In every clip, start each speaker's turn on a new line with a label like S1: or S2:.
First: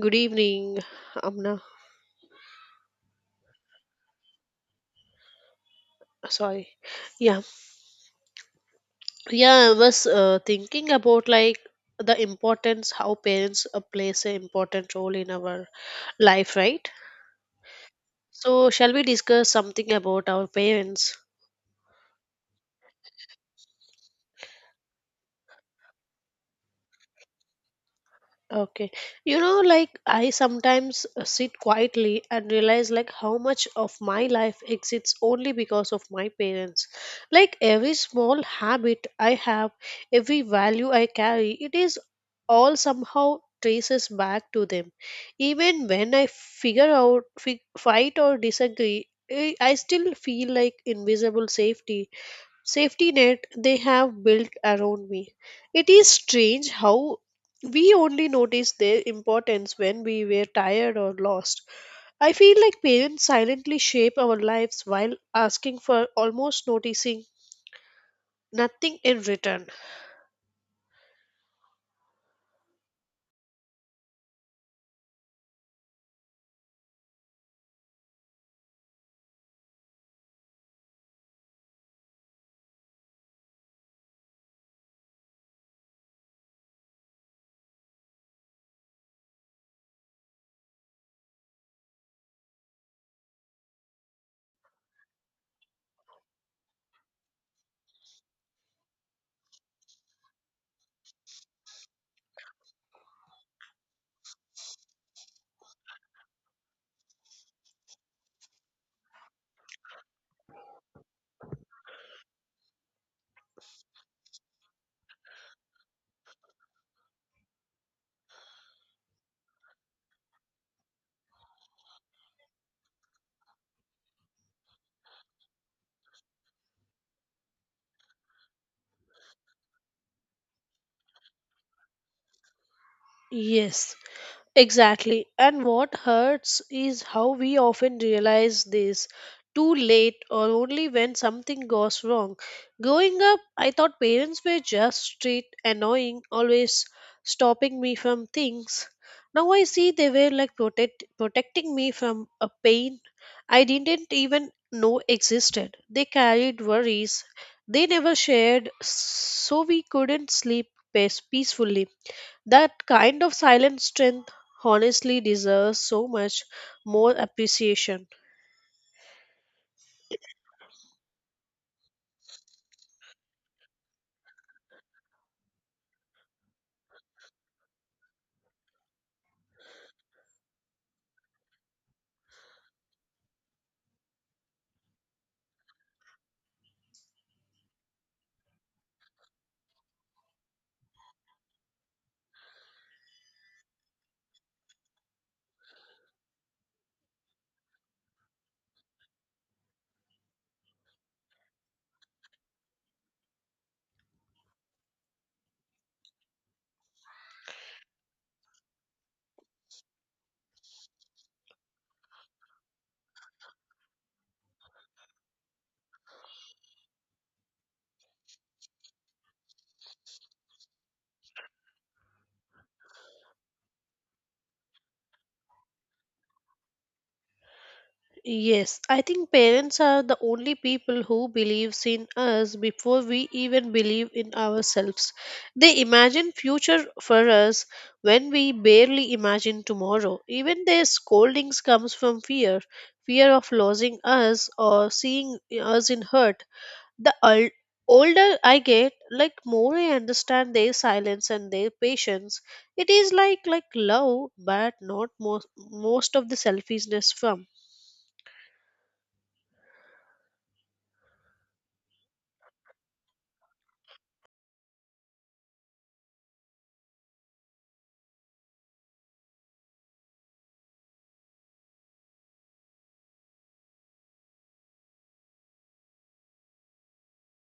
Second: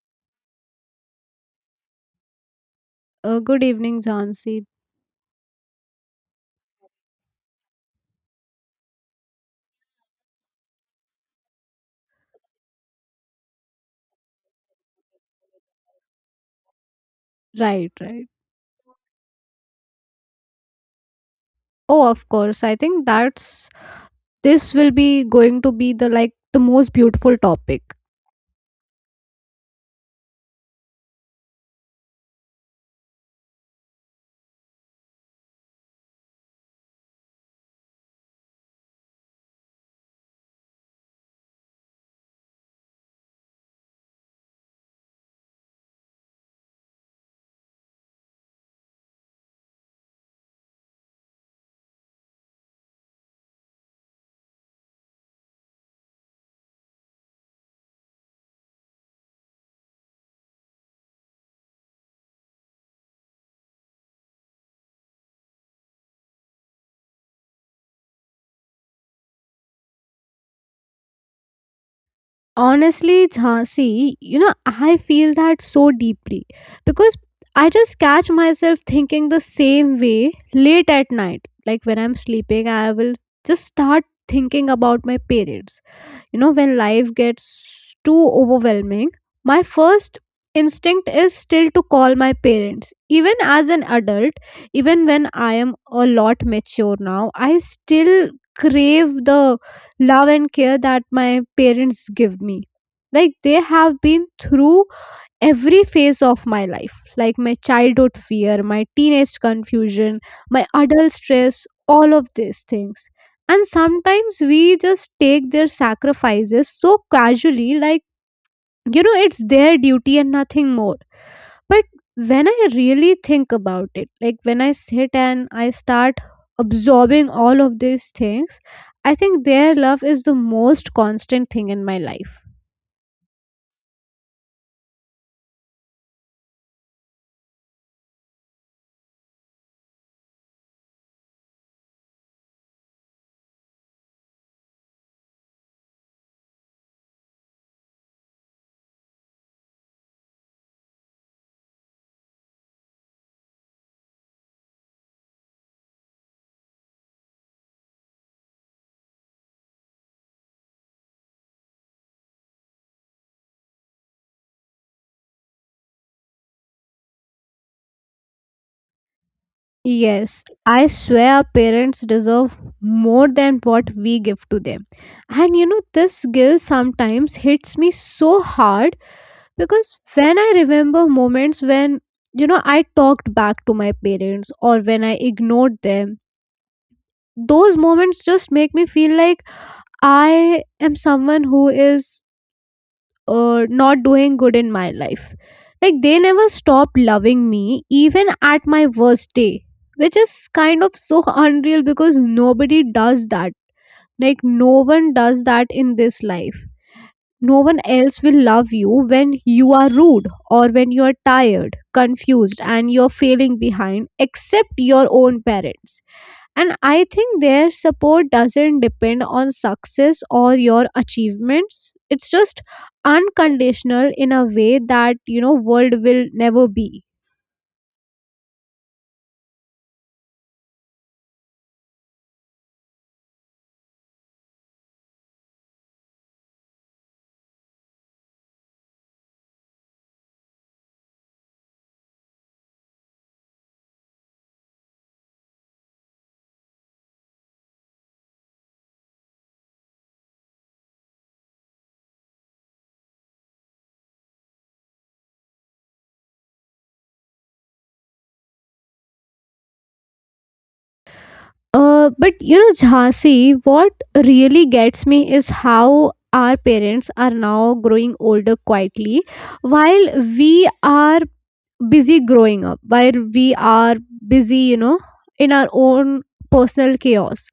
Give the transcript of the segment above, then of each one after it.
S1: Good evening, Amna.
S2: Good evening, Jhansi.
S1: Sorry. Yeah. Yeah, I was thinking about like the importance how parents plays an important role in our life, right?
S2: Right, right.
S1: So, shall we discuss something about our parents?
S2: Oh, of course. I think that's this will be going to be the like the most beautiful topic.
S1: Okay. Like I sometimes sit quietly and realize like how much of my life exists only because of my parents. Like every small habit I have, every value I carry, it is all somehow traces back to them. Even when I figure out, fight or disagree, I still feel like invisible safety net they have built around me. It is strange how we only notice their importance when we were tired or lost. I feel like parents silently shape our lives while asking for almost noticing nothing in return.
S2: Honestly, Jhansi, you know, I feel that so deeply because I just catch myself thinking the same way late at night. Like when I'm sleeping, I will just start thinking about my parents. You know, when life gets too overwhelming, my first instinct is still to call my parents, even as an adult, even when I am a lot mature now, I still crave the love and care that my parents give me. Like they have been through every phase of my life, like my childhood fear, my teenage confusion, my adult stress, all of these things. And sometimes we just take their sacrifices so casually, like, you know, it's their duty and nothing more. But when I really think about it, like when I sit and I start absorbing all of these things, I think their love is the most constant thing in my life.
S1: Yes, exactly. And what hurts is how we often realize this too late or only when something goes wrong. Growing up, I thought parents were just strict, annoying, always stopping me from things. Now I see they were like protecting me from a pain I didn't even know existed. They carried worries they never shared, so we couldn't sleep peacefully. That kind of silent strength honestly deserves so much more appreciation.
S2: Yes, I swear our parents deserve more than what we give to them. And you know, this guilt sometimes hits me so hard because when I remember moments when, you know, I talked back to my parents or when I ignored them, those moments just make me feel like I am someone who is not doing good in my life. Like they never stopped loving me even at my worst day, which is kind of so unreal because nobody does that. Like no one does that in this life. No one else will love you when you are rude or when you are tired, confused, and you're feeling behind, except your own parents. And I think their support doesn't depend on success or your achievements. It's just unconditional in a way that, you know, world will never be.
S1: Yes, I think parents are the only people who believes in us before we even believe in ourselves. They imagine future for us when we barely imagine tomorrow. Even their scoldings comes from fear, fear of losing us or seeing us in hurt. The older I get, like more I understand their silence and their patience. It is like love, but not most of the selfishness from.
S2: But you know, Jhansi, what really gets me is how our parents are now growing older quietly while we are busy growing up, while we are busy, you know, in our own personal chaos.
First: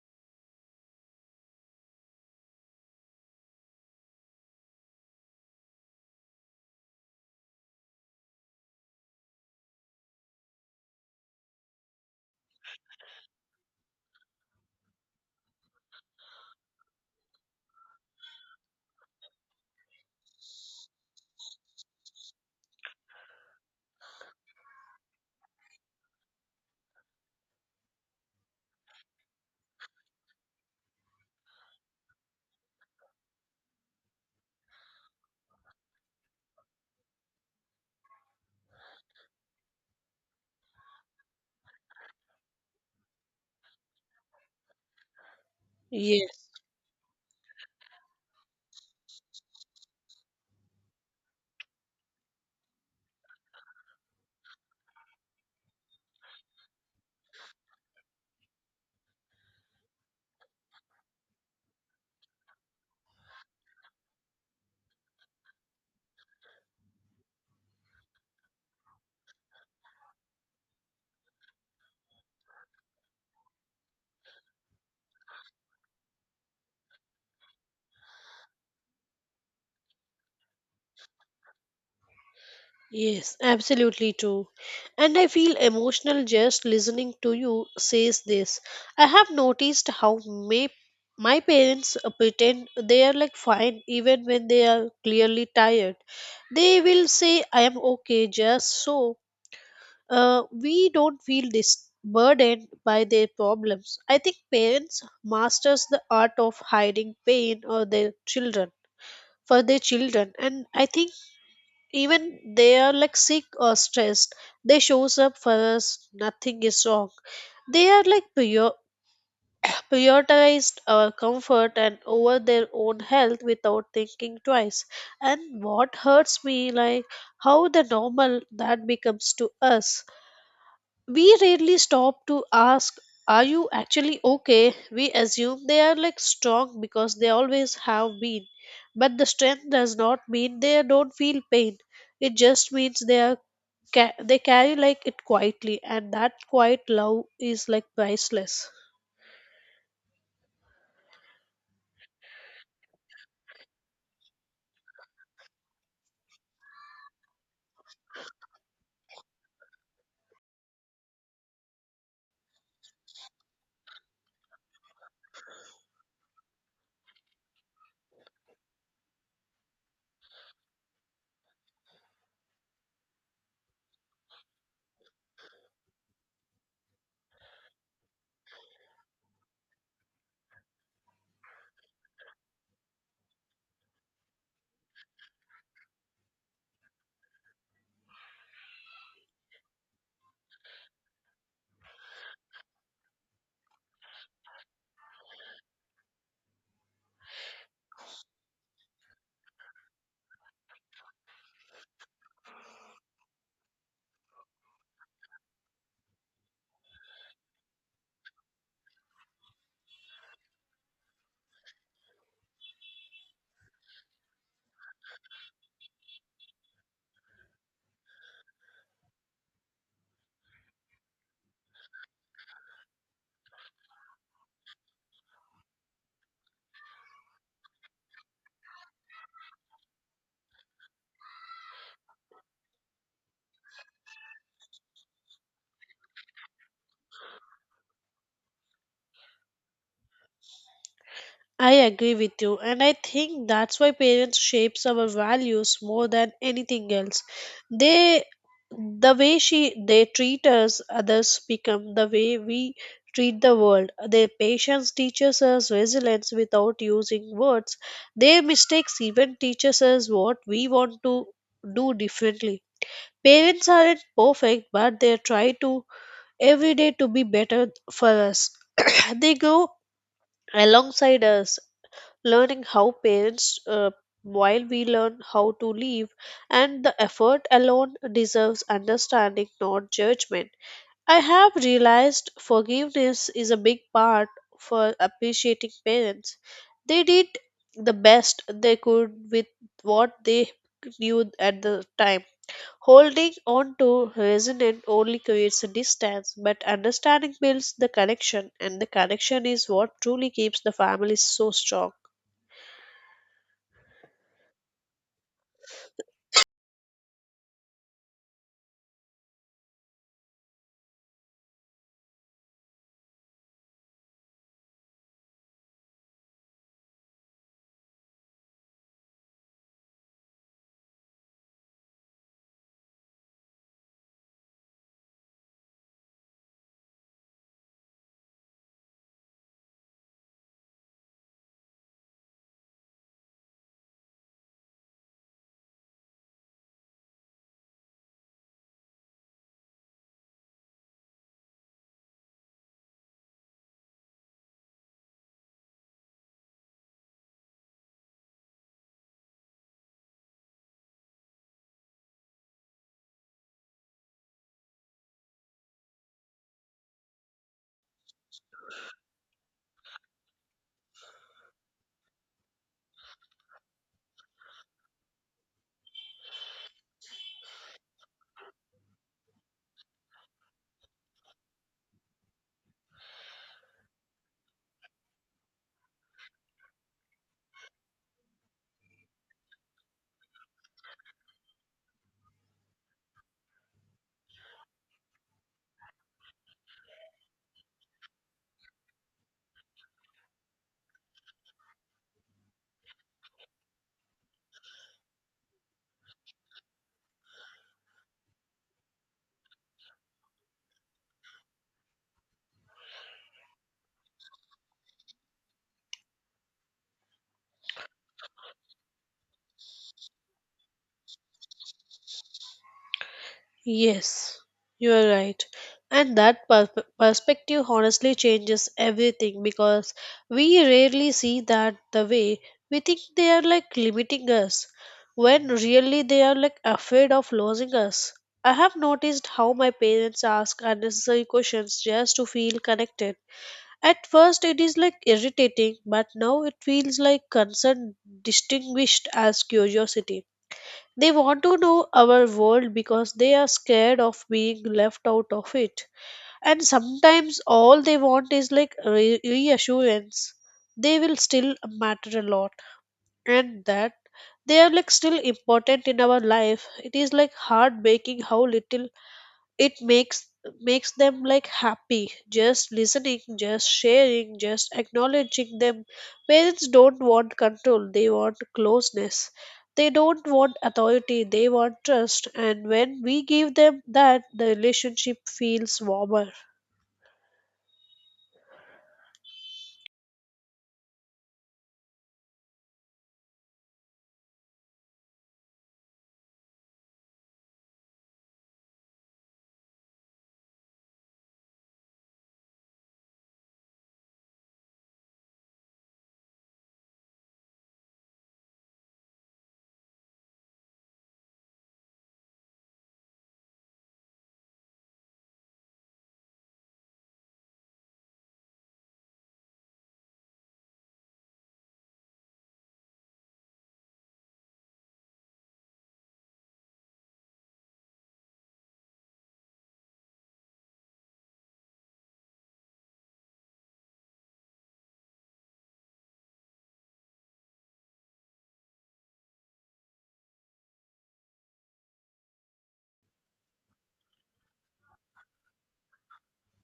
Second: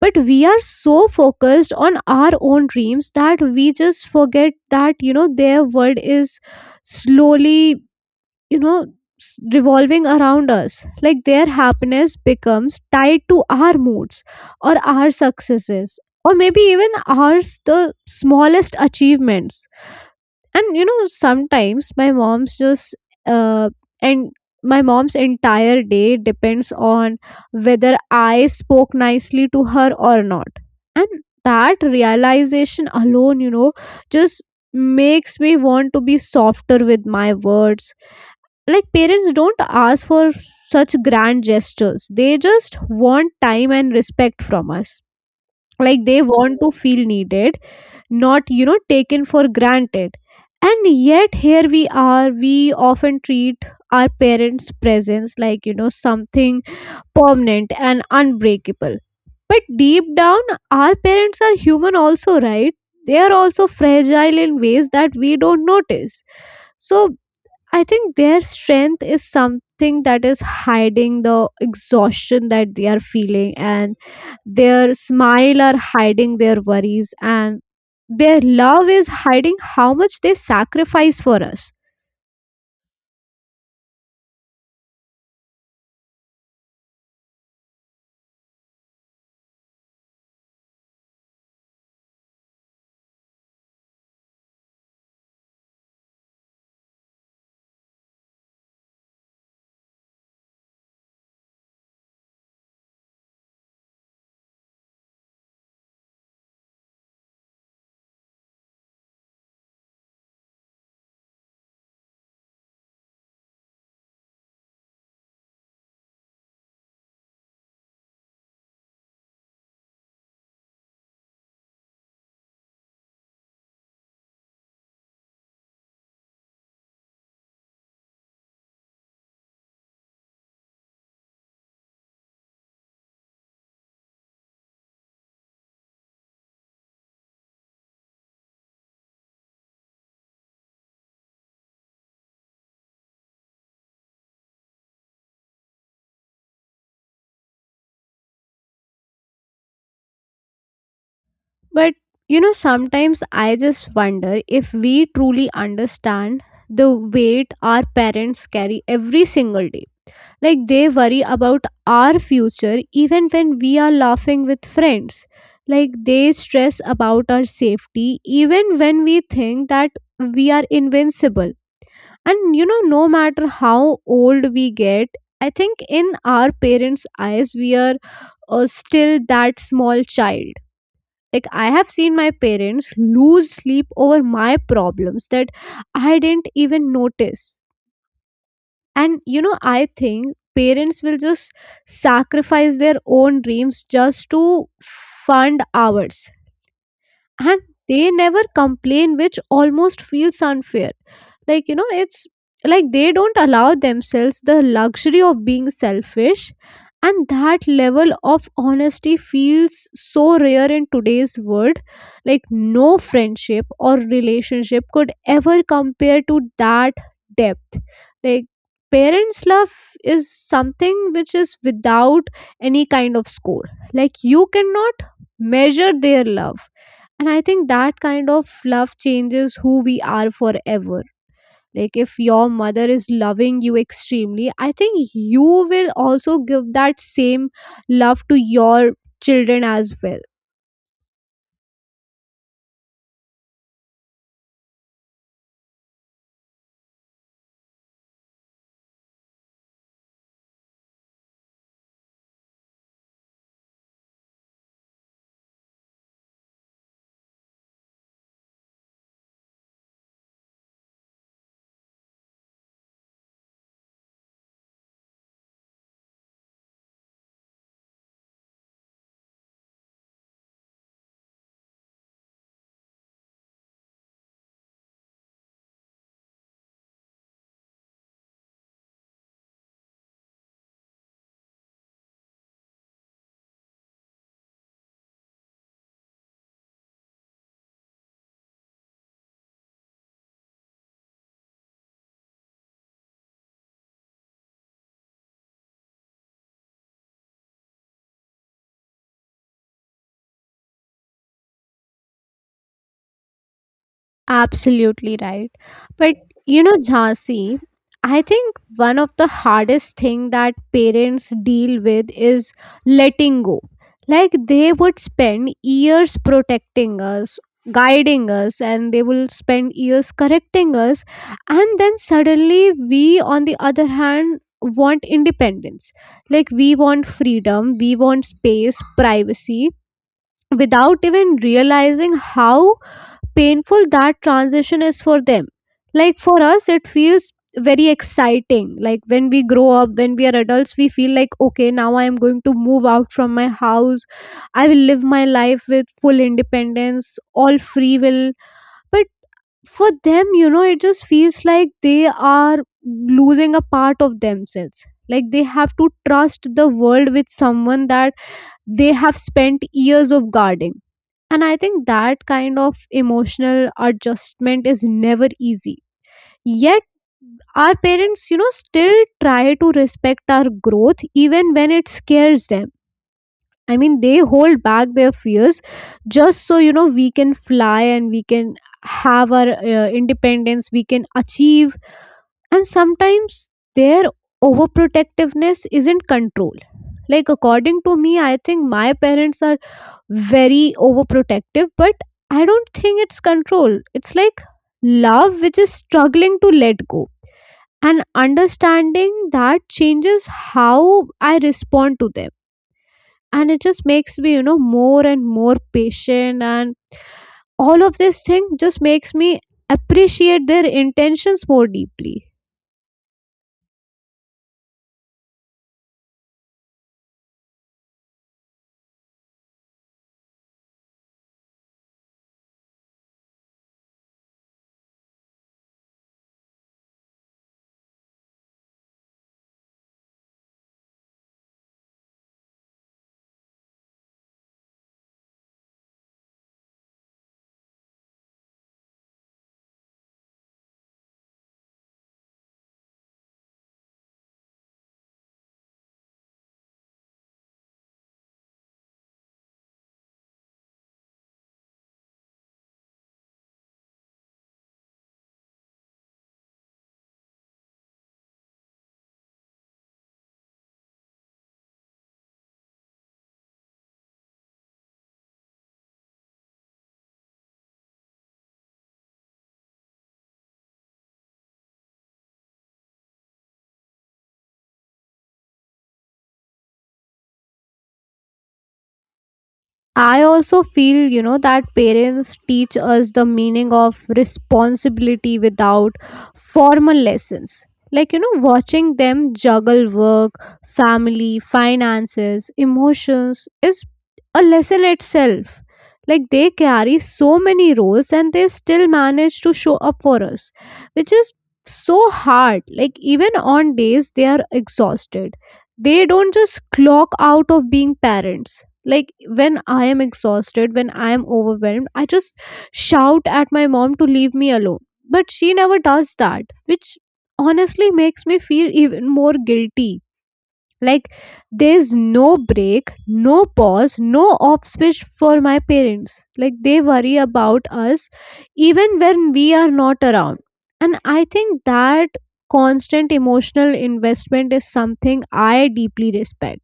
S2: But we are so focused on our own dreams that we just forget that, you know, their world is slowly, you know, revolving around us. Like their happiness becomes tied to our moods or our successes or maybe even ours, the smallest achievements. And you know, sometimes uh and my mom's entire day depends on whether I spoke nicely to her or not. And that realization alone, you know, just makes me want to be softer with my words. Like parents don't ask for such grand gestures, they just want time and respect from us. Like they
S1: Yes,
S2: want to feel needed, not, you know, taken for granted. And yet here we are, we often treat our parents presence like, you know, something permanent and unbreakable. But deep down, our parents are human also, right? They are also fragile in ways that we don't notice. So I think their strength is something that is hiding the exhaustion that they are feeling, and their smile are hiding their worries, and their love is hiding how much they sacrifice for us.
S1: yes, absolutely true. And I feel emotional just listening to you says this. I have noticed how may my parents pretend they are like fine even when they are clearly tired. They will say I am okay just so we don't feel this burdened by their problems. I think parents masters the art of hiding pain or their children for their children. And I think even they are like sick or stressed, they shows up for us nothing is wrong. They are like prioritized our comfort and over their own health without thinking twice. And what hurts me like how the normal that becomes to us, we rarely stop to ask, are you actually okay? We assume they are like strong because they always have been, but the strength does not mean they don't feel pain. It just means they are they carry like it quietly, and that quiet love is like priceless.
S2: But you know, sometimes I just wonder if we truly understand the weight our parents carry every single day. Like they worry about our future even when we are laughing with friends. Like they stress about our safety even when we think that we are invincible. And you know, no matter how old we get, I think in our parents' eyes, we are still that small child. Like, I have seen my parents lose sleep over my problems that I didn't even notice. And you know, I think parents will just sacrifice their own dreams just to fund ours, and they never complain, which almost feels unfair. Like, you know, it's like they don't allow themselves the luxury of being selfish. And that level of honesty feels so rare in today's world. Like no friendship or relationship could ever compare to that depth. Like parents love is something which is without any kind of score. Like you cannot measure their love. And I think that kind of love changes who we are forever. Like if your mother is loving you extremely, I think you will also give that same love to your children as well.
S1: I agree with you, and I think that's why parents shapes our values more than anything else. They, the way she they treat us, others become the way we treat the world. Their patience teaches us resilience without using words. Their mistakes even teaches us what we want to do differently. Parents aren't perfect, but they try to every day to be better for us. They grow alongside us learning how parents while we learn how to live, and the effort alone deserves understanding not judgment. I have realized forgiveness is a big part for appreciating parents. They did the best they could with what they knew at the time. Holding on to resentment only creates a distance, but understanding builds the connection, and the connection is what truly keeps the family so strong.
S2: Absolutely right. But you know, Jhansi, I think one of the hardest thing that parents deal with is letting go. Like they would spend years protecting us, guiding us, and they will spend years correcting us, and then suddenly we, on the other hand, want independence. Like we want freedom, we want space, privacy, without even realizing how painful that transition is for them. Like for us it feels very exciting, like when we grow up, when we are adults, we feel like, okay, now I am going to move out from my house, I will live my life with full independence, all free will. But for them, you know, it just feels like they are losing a part of themselves. Like they have to trust the world with someone that they have spent years of guarding. And I think that kind of emotional adjustment is never easy. Yet, our parents, you know, still try to respect our growth even when it scares them. I mean, they hold back their fears just so, you know, we can fly and we can have our independence, we can achieve. And sometimes their overprotectiveness isn't control. Like, according to me, I think my parents are very overprotective, but I don't think it's control. It's like love which is struggling to let go. And understanding that changes how I respond to them, and it just makes me, you know, more and more patient. And all of this thing just makes me appreciate their intentions more deeply.
S1: Yes, you are right. And that perspective honestly changes everything because we rarely see that the way we think they are like limiting us when really they are like afraid of losing us. I have noticed how my parents ask unnecessary questions just to feel connected. At first, it is like irritating, but now it feels like concern distinguished as curiosity. They want to know our world because they are scared of being left out of it. And sometimes all they want is like reassurance. They will still matter a lot, and that they are like still important in our life. It is like heartbreaking how little it makes them like happy, just listening, just sharing, just acknowledging them. Parents don't want control, they want closeness. They don't want authority, they want trust, and when we give them that the relationship feels warmer.
S2: I also feel, you know, that parents teach us the meaning of responsibility without formal lessons. Like, you know, watching them juggle work, family, finances, emotions is a lesson itself. Like, they carry so many roles and they still manage to show up for us, which is so hard. Like, even on days they are exhausted, they don't just clock out of being parents. Like when I am exhausted, when I am overwhelmed, I just shout at my mom to leave me alone, but she never does that, which honestly makes me feel even more guilty. Like there's no break, no pause, no off switch for my parents. Like they worry about us even when we are not around. And I think that constant emotional investment is something I deeply respect.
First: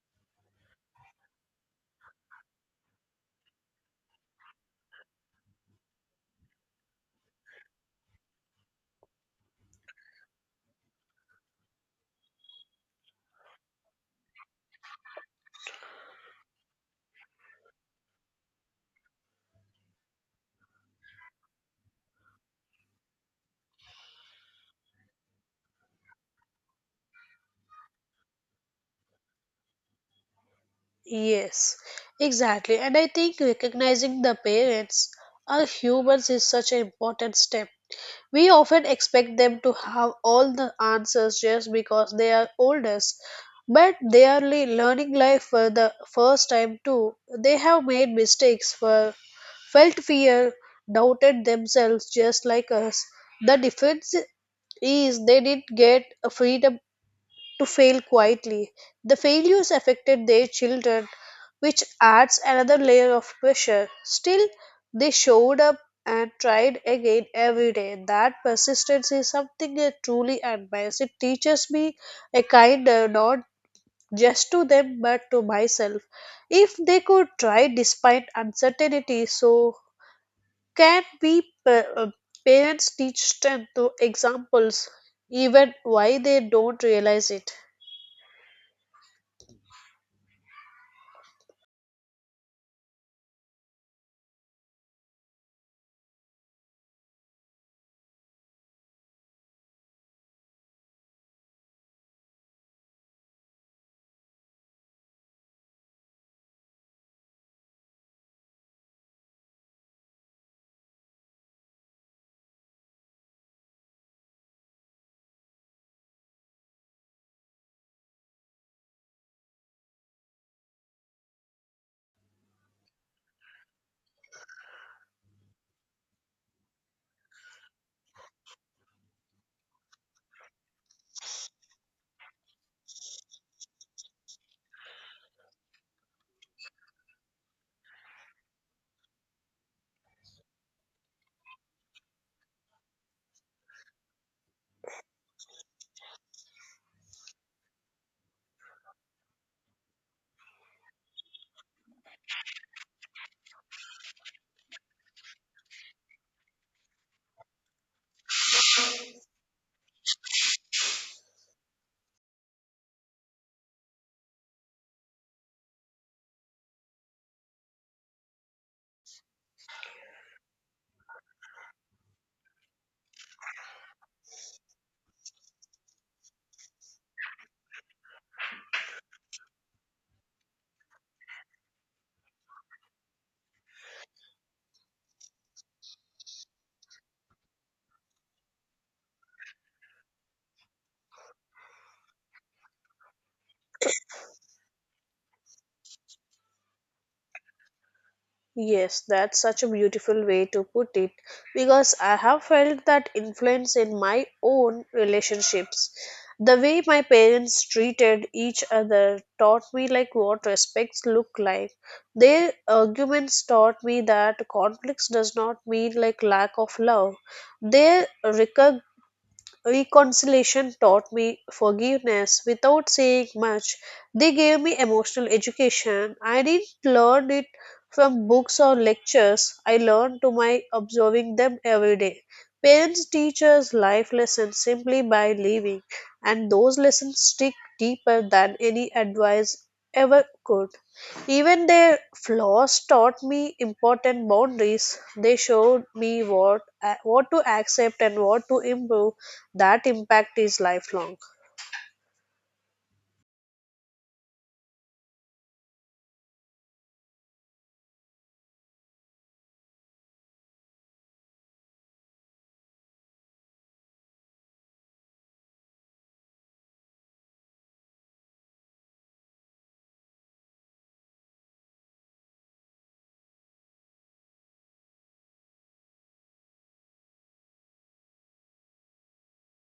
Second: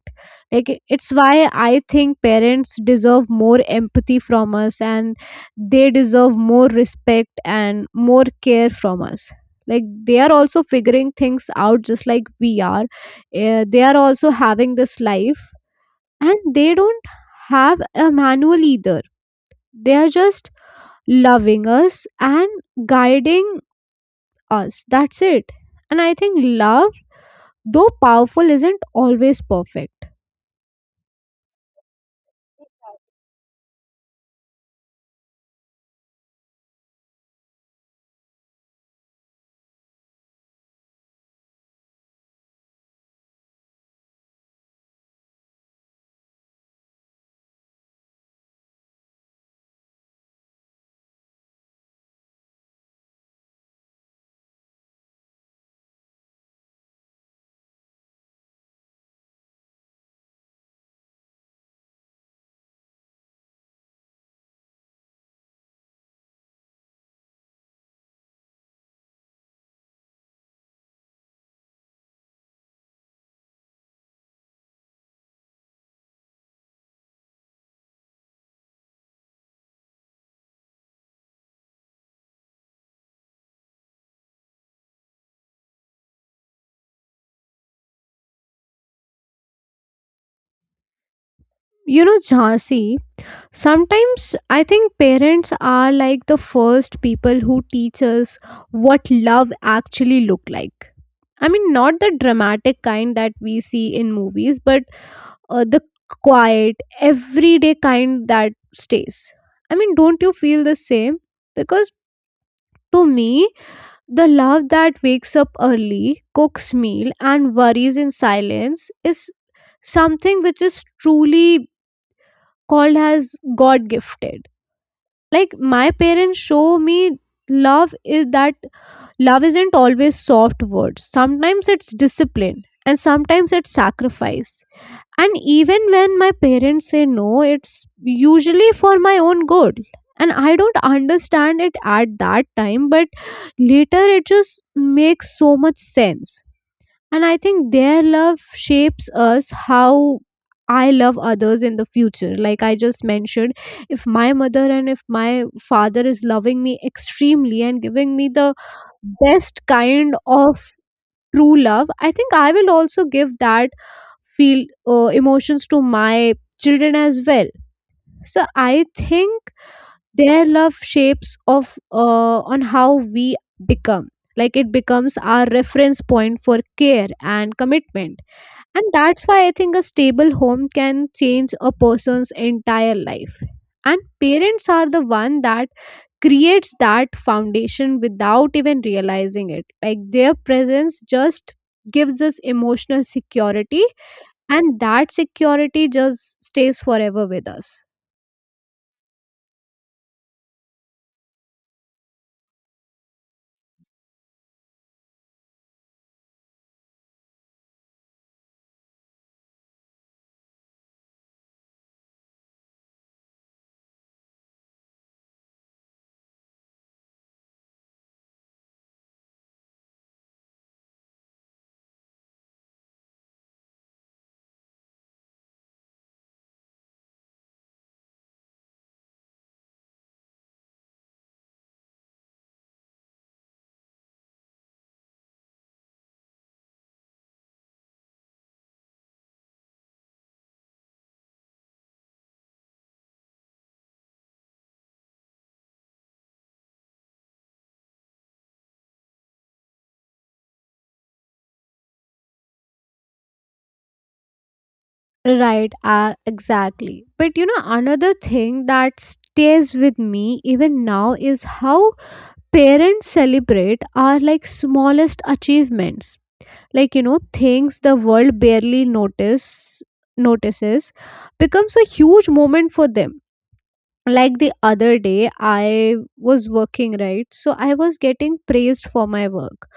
S2: Like it's why I think parents deserve more empathy from us, and they deserve more respect and more care from us. Like they are also figuring things out just like we are. Eh, they are also having this life, and they don't have a manual either. They are just loving us and guiding us, that's it. And I think love, though powerful, isn't always perfect.
S1: Yes, exactly. And I think recognizing the parents are humans is such an important step. We often expect them to have all the answers just because they are oldest, but they are learning life for the first time too. They have made mistakes, felt fear, doubted themselves just like us. The difference is they didn't get a freedom to fail quietly. The failures affected their children, which adds another layer of pressure. Still, they showed up and tried again every day. That persistence is something I truly admire. It teaches me a kinder, not just to them but to myself. If they could try despite uncertainty, so can we parents teach strength through examples, even why they don't realize it.
S2: You know, Jhansi, sometimes I think parents are like the first people who teach us what love actually look like. I mean, not the dramatic kind that we see in movies, but the quiet everyday kind that stays. I mean, don't you feel the same? Because to me, the love that wakes up early, cooks meal, and worries in silence is something which is truly called as god gifted. Like my parents show me love is that love isn't always soft words, sometimes it's discipline and sometimes it's sacrifice. And even when my parents say no, it's usually for my own good. And I don't understand it at that time, but later it just makes so much sense. And I think their love shapes us how I love others in the future. Like I just mentioned, if my mother and if my father is loving me extremely and giving me the best kind of true love, I think I will also give that feel emotions to my children as well. So I think their love shapes of on how we become. Like it becomes our reference point for care and commitment. And that's why I think a stable home can change a person's entire life. And parents are the one that creates that foundation without even realizing it. Like their presence just gives us emotional security, and that security just stays forever with us.
S1: Yes, that's such a beautiful way to put it because I have felt that influence in my own relationships. The way my parents treated each other taught me like what respects look like. Their arguments taught me that conflicts does not mean like lack of love. They recog- Reconciliation taught me forgiveness without saying much. They gave me emotional education. I didn't learn it from books or lectures. I learned to my observing them every day. Parents teach us life lessons simply by living, and those lessons stick deeper than any advice ever could. Even their flaws taught me important boundaries. They showed me what to accept and what to improve. That impact is lifelong.
S2: Right, exactly. But you know, another thing that stays with me even now is how parents celebrate our like smallest achievements. Like, you know, things the world barely notices becomes a huge moment for them. Like the other day I was working, right, so I was getting praised for my work.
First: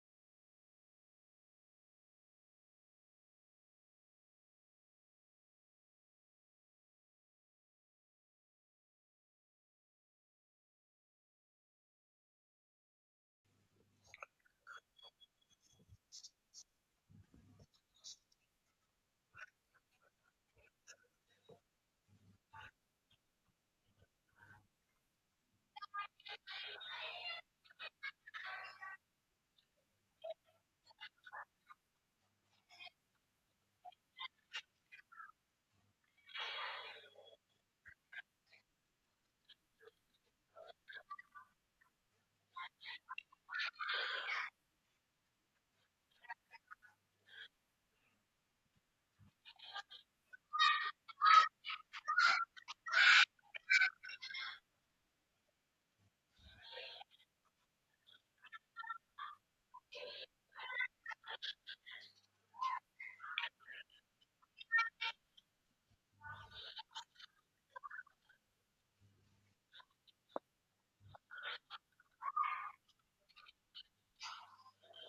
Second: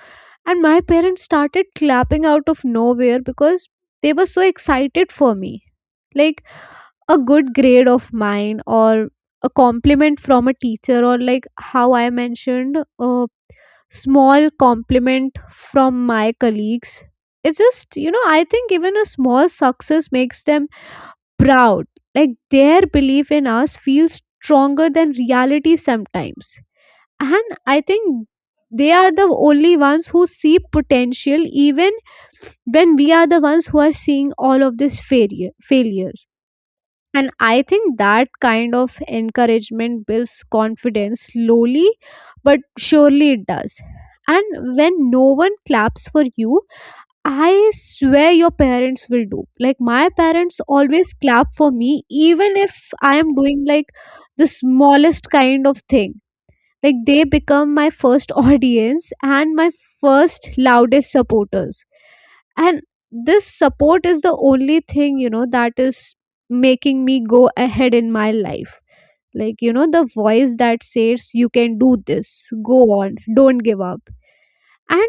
S2: And my parents started clapping out of nowhere because they were so excited for me. Like a good grade of mine, or a compliment from a teacher, or like how I mentioned, a small compliment from my colleagues. It's just, I think even a small success makes them proud. Like their belief in us feels stronger than reality sometimes, and I think they are the only ones who see potential even when we are the ones who are seeing all of this failure. And I think that kind of encouragement builds confidence slowly but surely it does. And when no one claps for you, I swear your parents will, do like my parents always clap for me even if I am doing like the smallest kind of thing. Like they become my first audience and my first loudest supporters. And this support is the only thing, that is making me go ahead in my life. Like you know, the voice that says you can do this, go on, don't give up. And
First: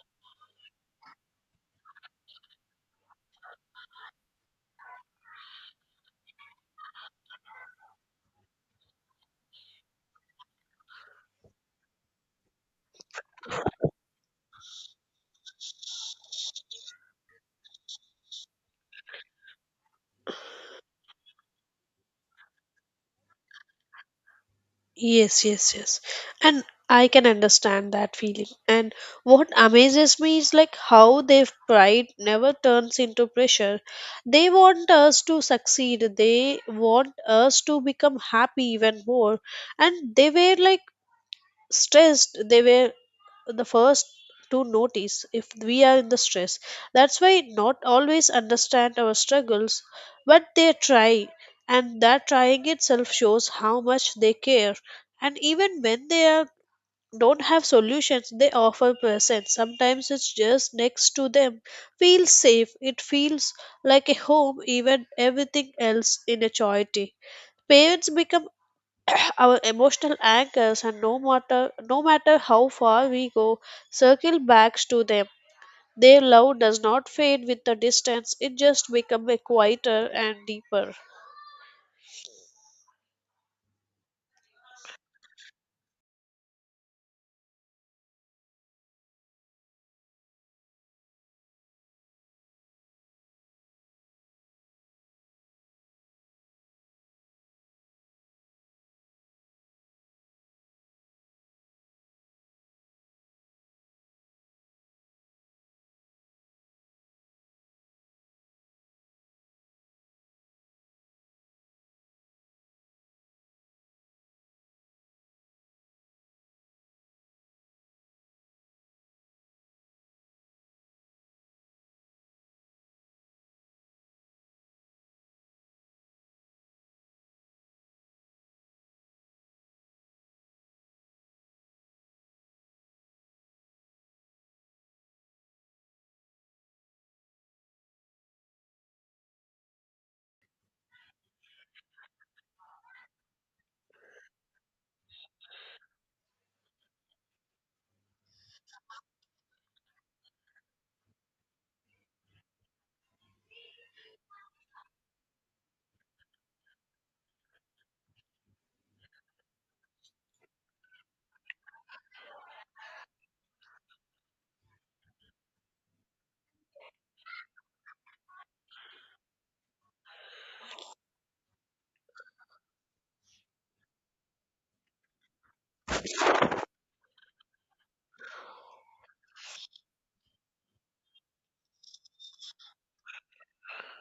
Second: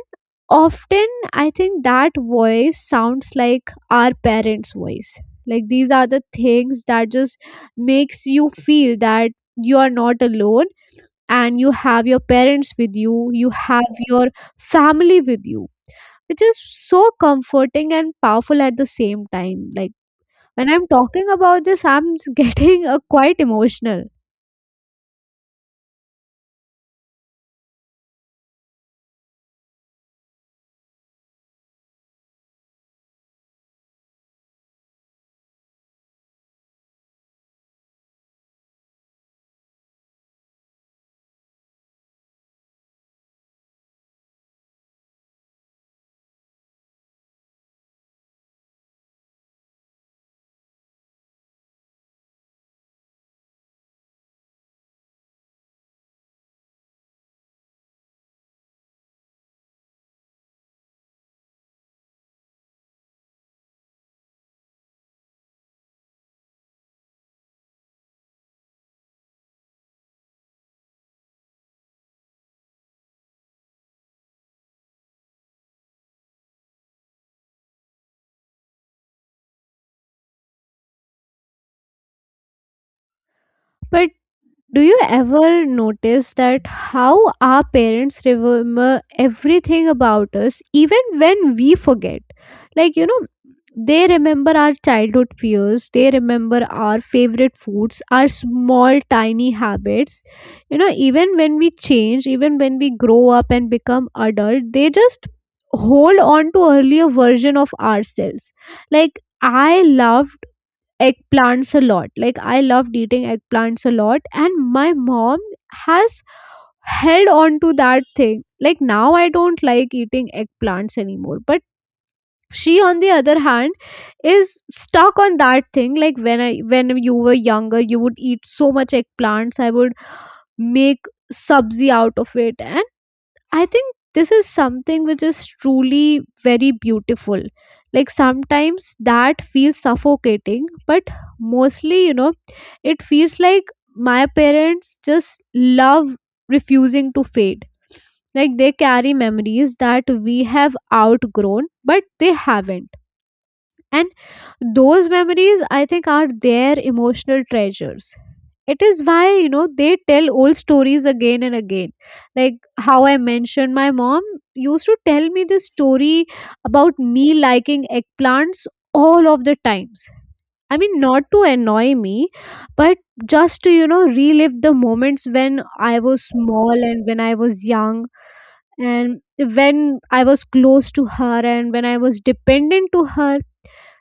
S2: often I think that voice sounds like our parents' voice. Like these are the things that just makes you feel that you are not alone, and you have your parents with you, you have your family with you, which is so comforting and powerful at the same time. Like when I'm talking about this, I'm getting quite emotional.
S1: Yes, yes, yes. And I can understand that feeling. And what amazes me is like how their pride never turns into pressure. They want us to succeed. They want us to become happy even more. And they were like stressed. They were the first to notice if we are in the stress. That's why not always understand our struggles, but they try, and that trying itself shows how much they care. And even when they are don't have solutions, they offer presence. Sometimes it's just next to them feels safe. It feels like a home even everything else in a charity. Parents become our emotional anchors, and no matter how far we go, circle back to them. Their love does not fade with the distance, it just becomes quieter and deeper.
S2: But do you ever notice that how our parents remember everything about us even when we forget? Like you know, they remember our childhood fears, they remember our favorite foods, our small tiny habits. You know, even when we change, even when we grow up and become adult, they just hold on to earlier version of ourselves. Like I love eggplants a lot. Like I loved eating eggplants a lot, and my mom has held on to that thing. Like now I don't like eating eggplants anymore, but she on the other hand is stuck on that thing, like when you were younger you would eat so much eggplants, I would make subzi out of it. And I think this is something which is truly very beautiful. Like sometimes that feels suffocating, but mostly, it feels like my parents' just love refusing to fade. Like they carry memories that we have outgrown, but they haven't. And those memories, I think, are their emotional treasures. It is why, they tell old stories again and again. Like how I mentioned, my mom used to tell me this story about me liking eggplants all of the times. I mean, not to annoy me, but just to, relive the moments when I was small and when I was young and when I was close to her and when I was dependent to her.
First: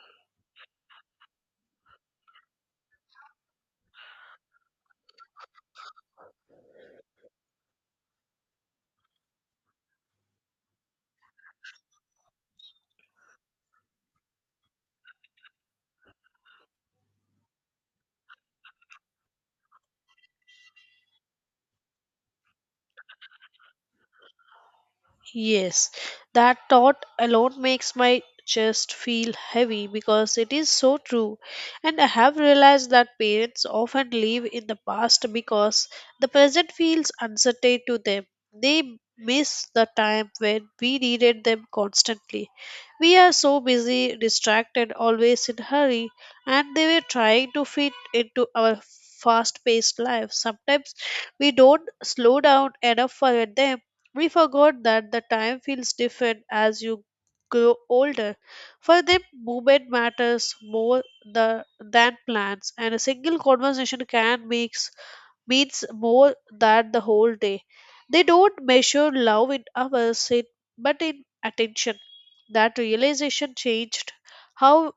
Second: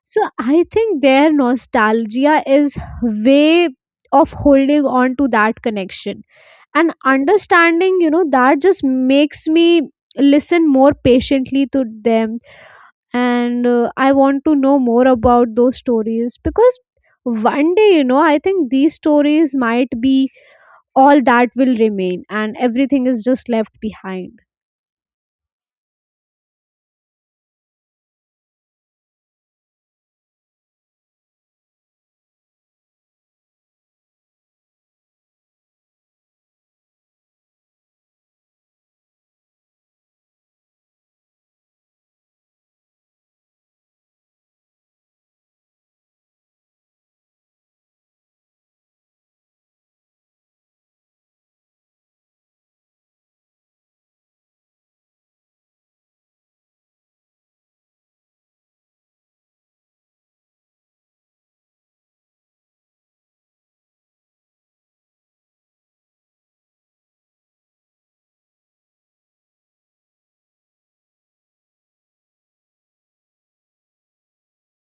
S2: So I think their nostalgia is way of holding on to that connection. And understanding, that just makes me listen more patiently to them. And I want to know more about those stories because one day, I think these stories might be all that will remain and everything is just left behind.
S1: Yes, that thought alone makes my chest feel heavy because it is so true. And I have realized that parents often live in the past because the present feels uncertain to them. They miss the time when we needed them constantly. We are so busy, distracted, always in hurry, and they were trying to fit into our fast-paced lives. Sometimes we don't slow down enough for them. We forgot that the time feels different as you grow older. For them, movement matters more than plans, and a single conversation can makes means more than the whole day. They don't measure love in hours, but in attention. That realization changed how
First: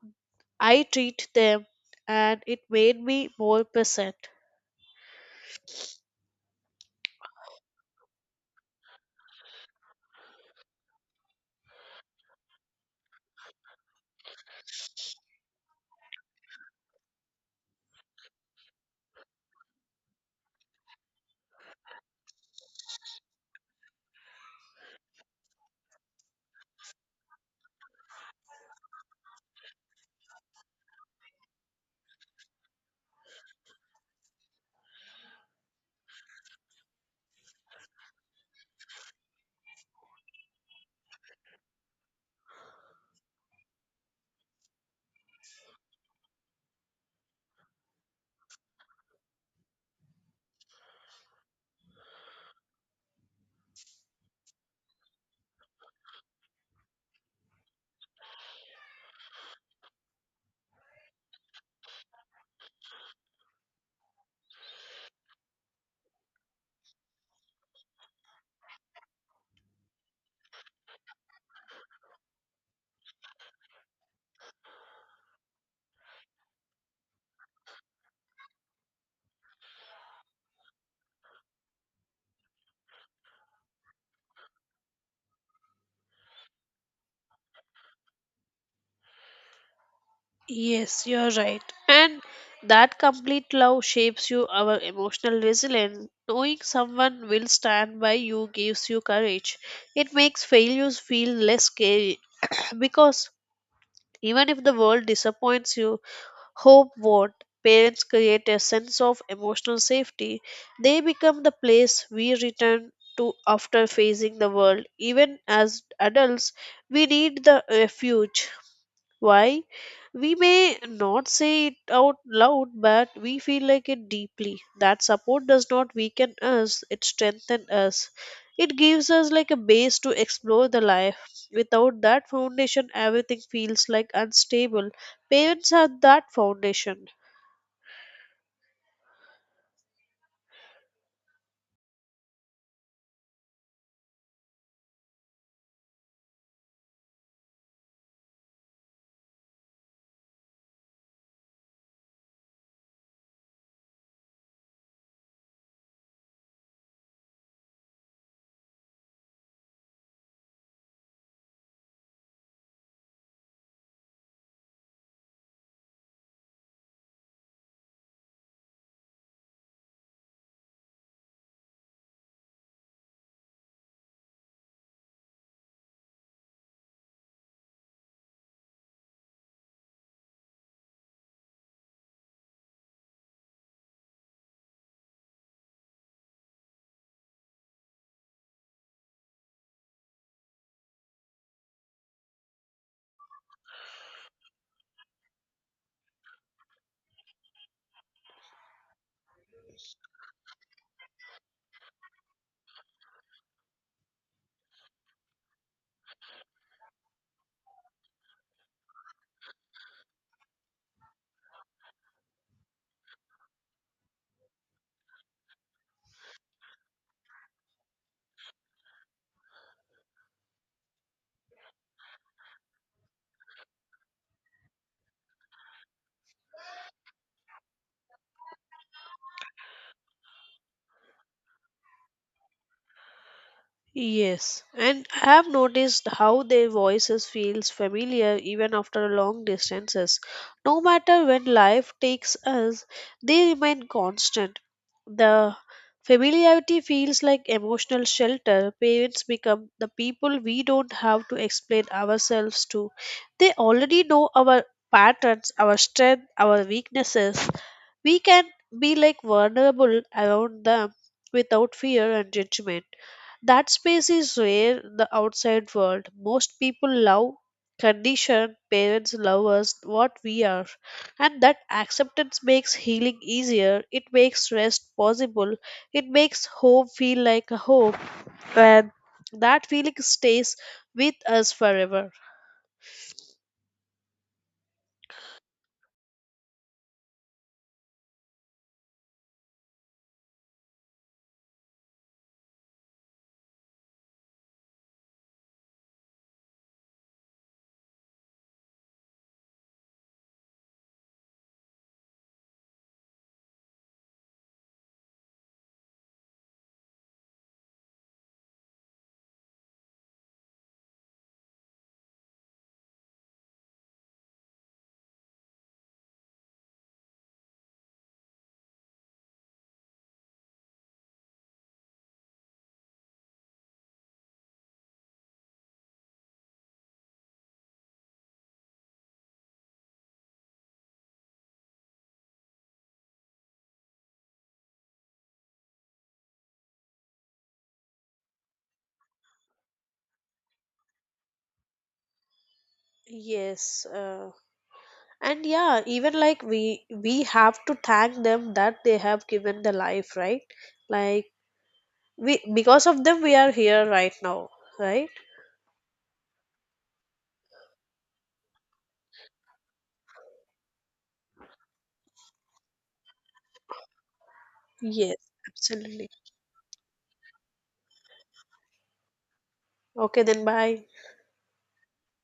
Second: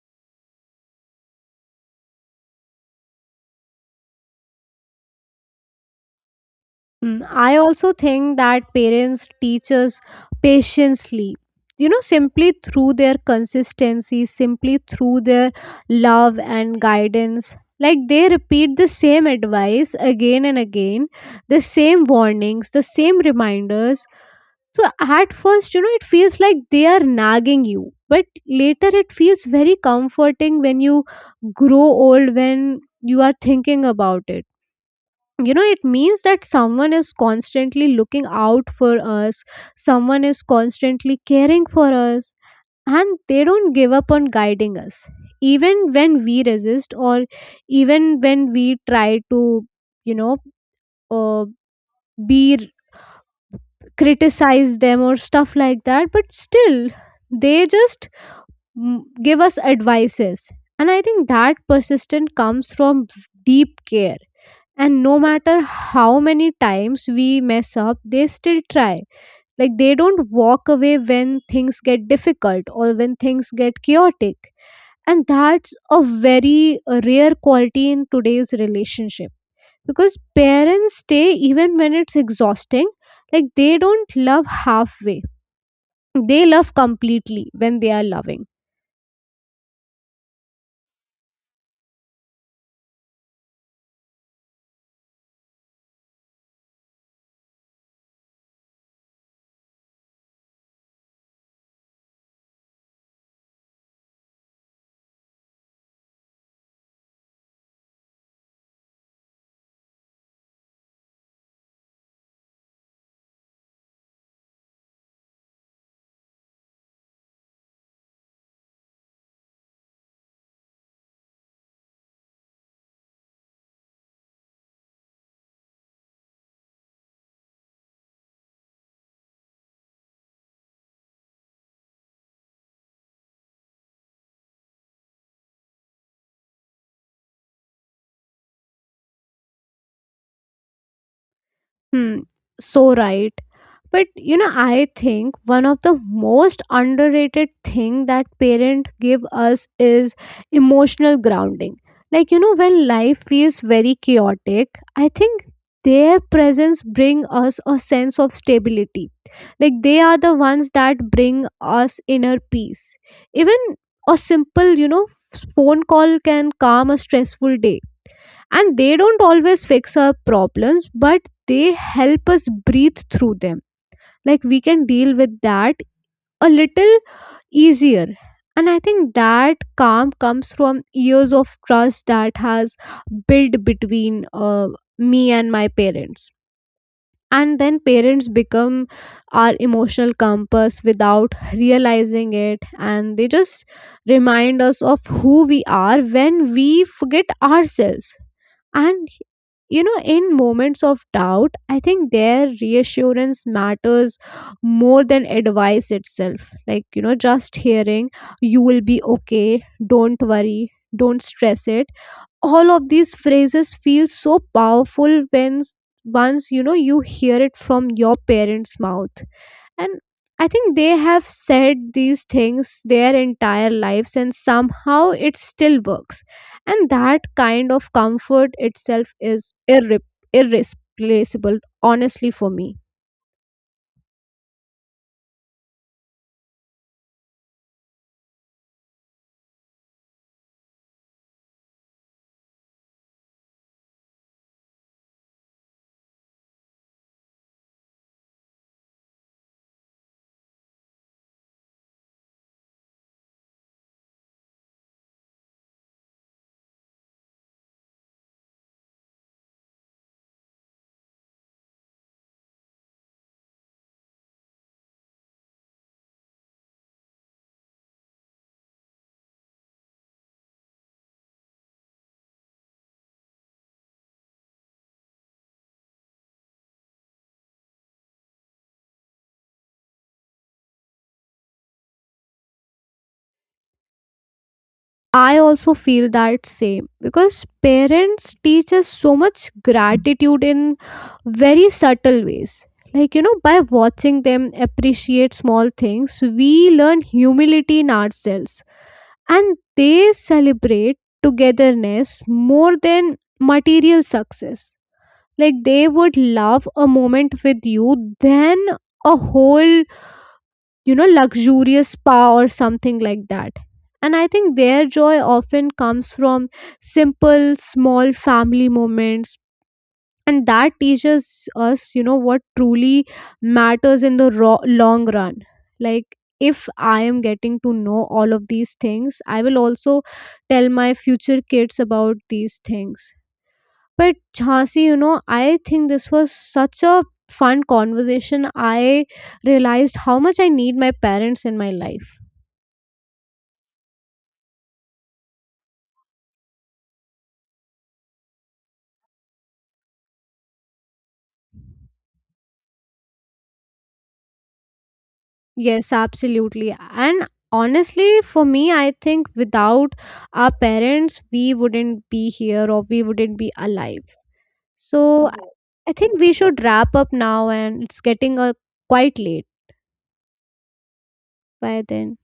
S1: I treat them, and it made me more present.
S2: Mm, I also think that parents teach us patiently, simply through their consistency, simply through their love and guidance. Like they repeat the same advice again and again, the same warnings, the same reminders. So at first, it feels like they are nagging you, but later it feels very comforting. When you grow old, when you are thinking about it, you know, it means that someone is constantly looking out for us, someone is constantly caring for us, and they don't give up on guiding us even when we resist, or even when we try to, you know uh, be criticize them or stuff like that. But still they just, mm, give us advices. And I think that persistence comes from deep care, and no matter how many times we mess up they still try. Like they don't walk away when things get difficult or when things get chaotic. And that's a very rare quality in today's relationship, because parents stay even when it's exhausting. Like they don't love halfway, they love completely when they are loving.
S1: Yes, you're right. And that complete love shapes you our emotional resilience. Knowing someone will stand by you gives you courage. It makes failures feel less scary because even if the world disappoints you, hope won't. Parents create a sense of emotional safety. They become the place we return to after facing the world. Even as adults, we need the refuge why? We may not say it out loud, but we feel like it deeply. That support does not weaken us, it strengthens us. It gives us like a base to explore the life. Without that foundation, everything feels like unstable. Parents are that foundation.
S2: Hmm, so right. But you know, I think one of the most underrated thing that parents give us is emotional grounding. Like you know, when life feels very chaotic, I think their presence bring us a sense of stability. Like they are the ones that bring us inner peace. Even a simple, phone call can calm a stressful day, and they don't always fix our problems but they help us breathe through them, like we can deal with that a little easier. And I think that calm comes from years of trust that has built between me and my parents. And then parents become our emotional compass without realizing it, and they just remind us of who we are when we forget ourselves. And you know, in moments of doubt, I think their reassurance matters more than advice itself. Like, just hearing you will be okay, don't worry, don't stress it. All of these phrases feel so powerful when once you know you hear it from your parents' mouth. And I think they have said these things their entire lives and somehow it still works. And that kind of comfort itself is irreplaceable, honestly, for me.
S1: Yes, and I have noticed how their voices feels familiar even after long distances. No matter when life takes us, they remain constant. The familiarity feels like emotional shelter. Parents become the people we don't have to explain ourselves to. They already know our patterns, our strength, our weaknesses. We can be like vulnerable around them without fear and judgment. That space is where the outside world. Most people love, condition, parents love us what we are. And that acceptance makes healing easier. It makes rest possible. It makes home feel like a home. And that feeling stays with us forever.
S2: I also feel that same, because parents teach us so much gratitude in very subtle ways. Like, by watching them appreciate small things, we learn humility in ourselves, and they celebrate togetherness more than material success. Like, they would love a moment with you than a whole, luxurious spa or something like that. And I think their joy often comes from simple, small family moments. And that teaches us, what truly matters in the long run. Like, if I am getting to know all of these things, I will also tell my future kids about these things. But Jhansi, you know, I think this was such a fun conversation. I realized how much I need my parents in my life.
S1: Yes. And yeah, even like we have to thank them that they have given the life, right? Like we because of them we are here right now, right?
S2: Yes, absolutely. And honestly, for me, I think without our parents, we wouldn't be here or we wouldn't be alive.
S1: Yes,
S2: So I. Yes. I
S1: absolutely.
S2: think we should wrap up now, and it's getting quite late
S1: Okay, then bye.
S2: by then.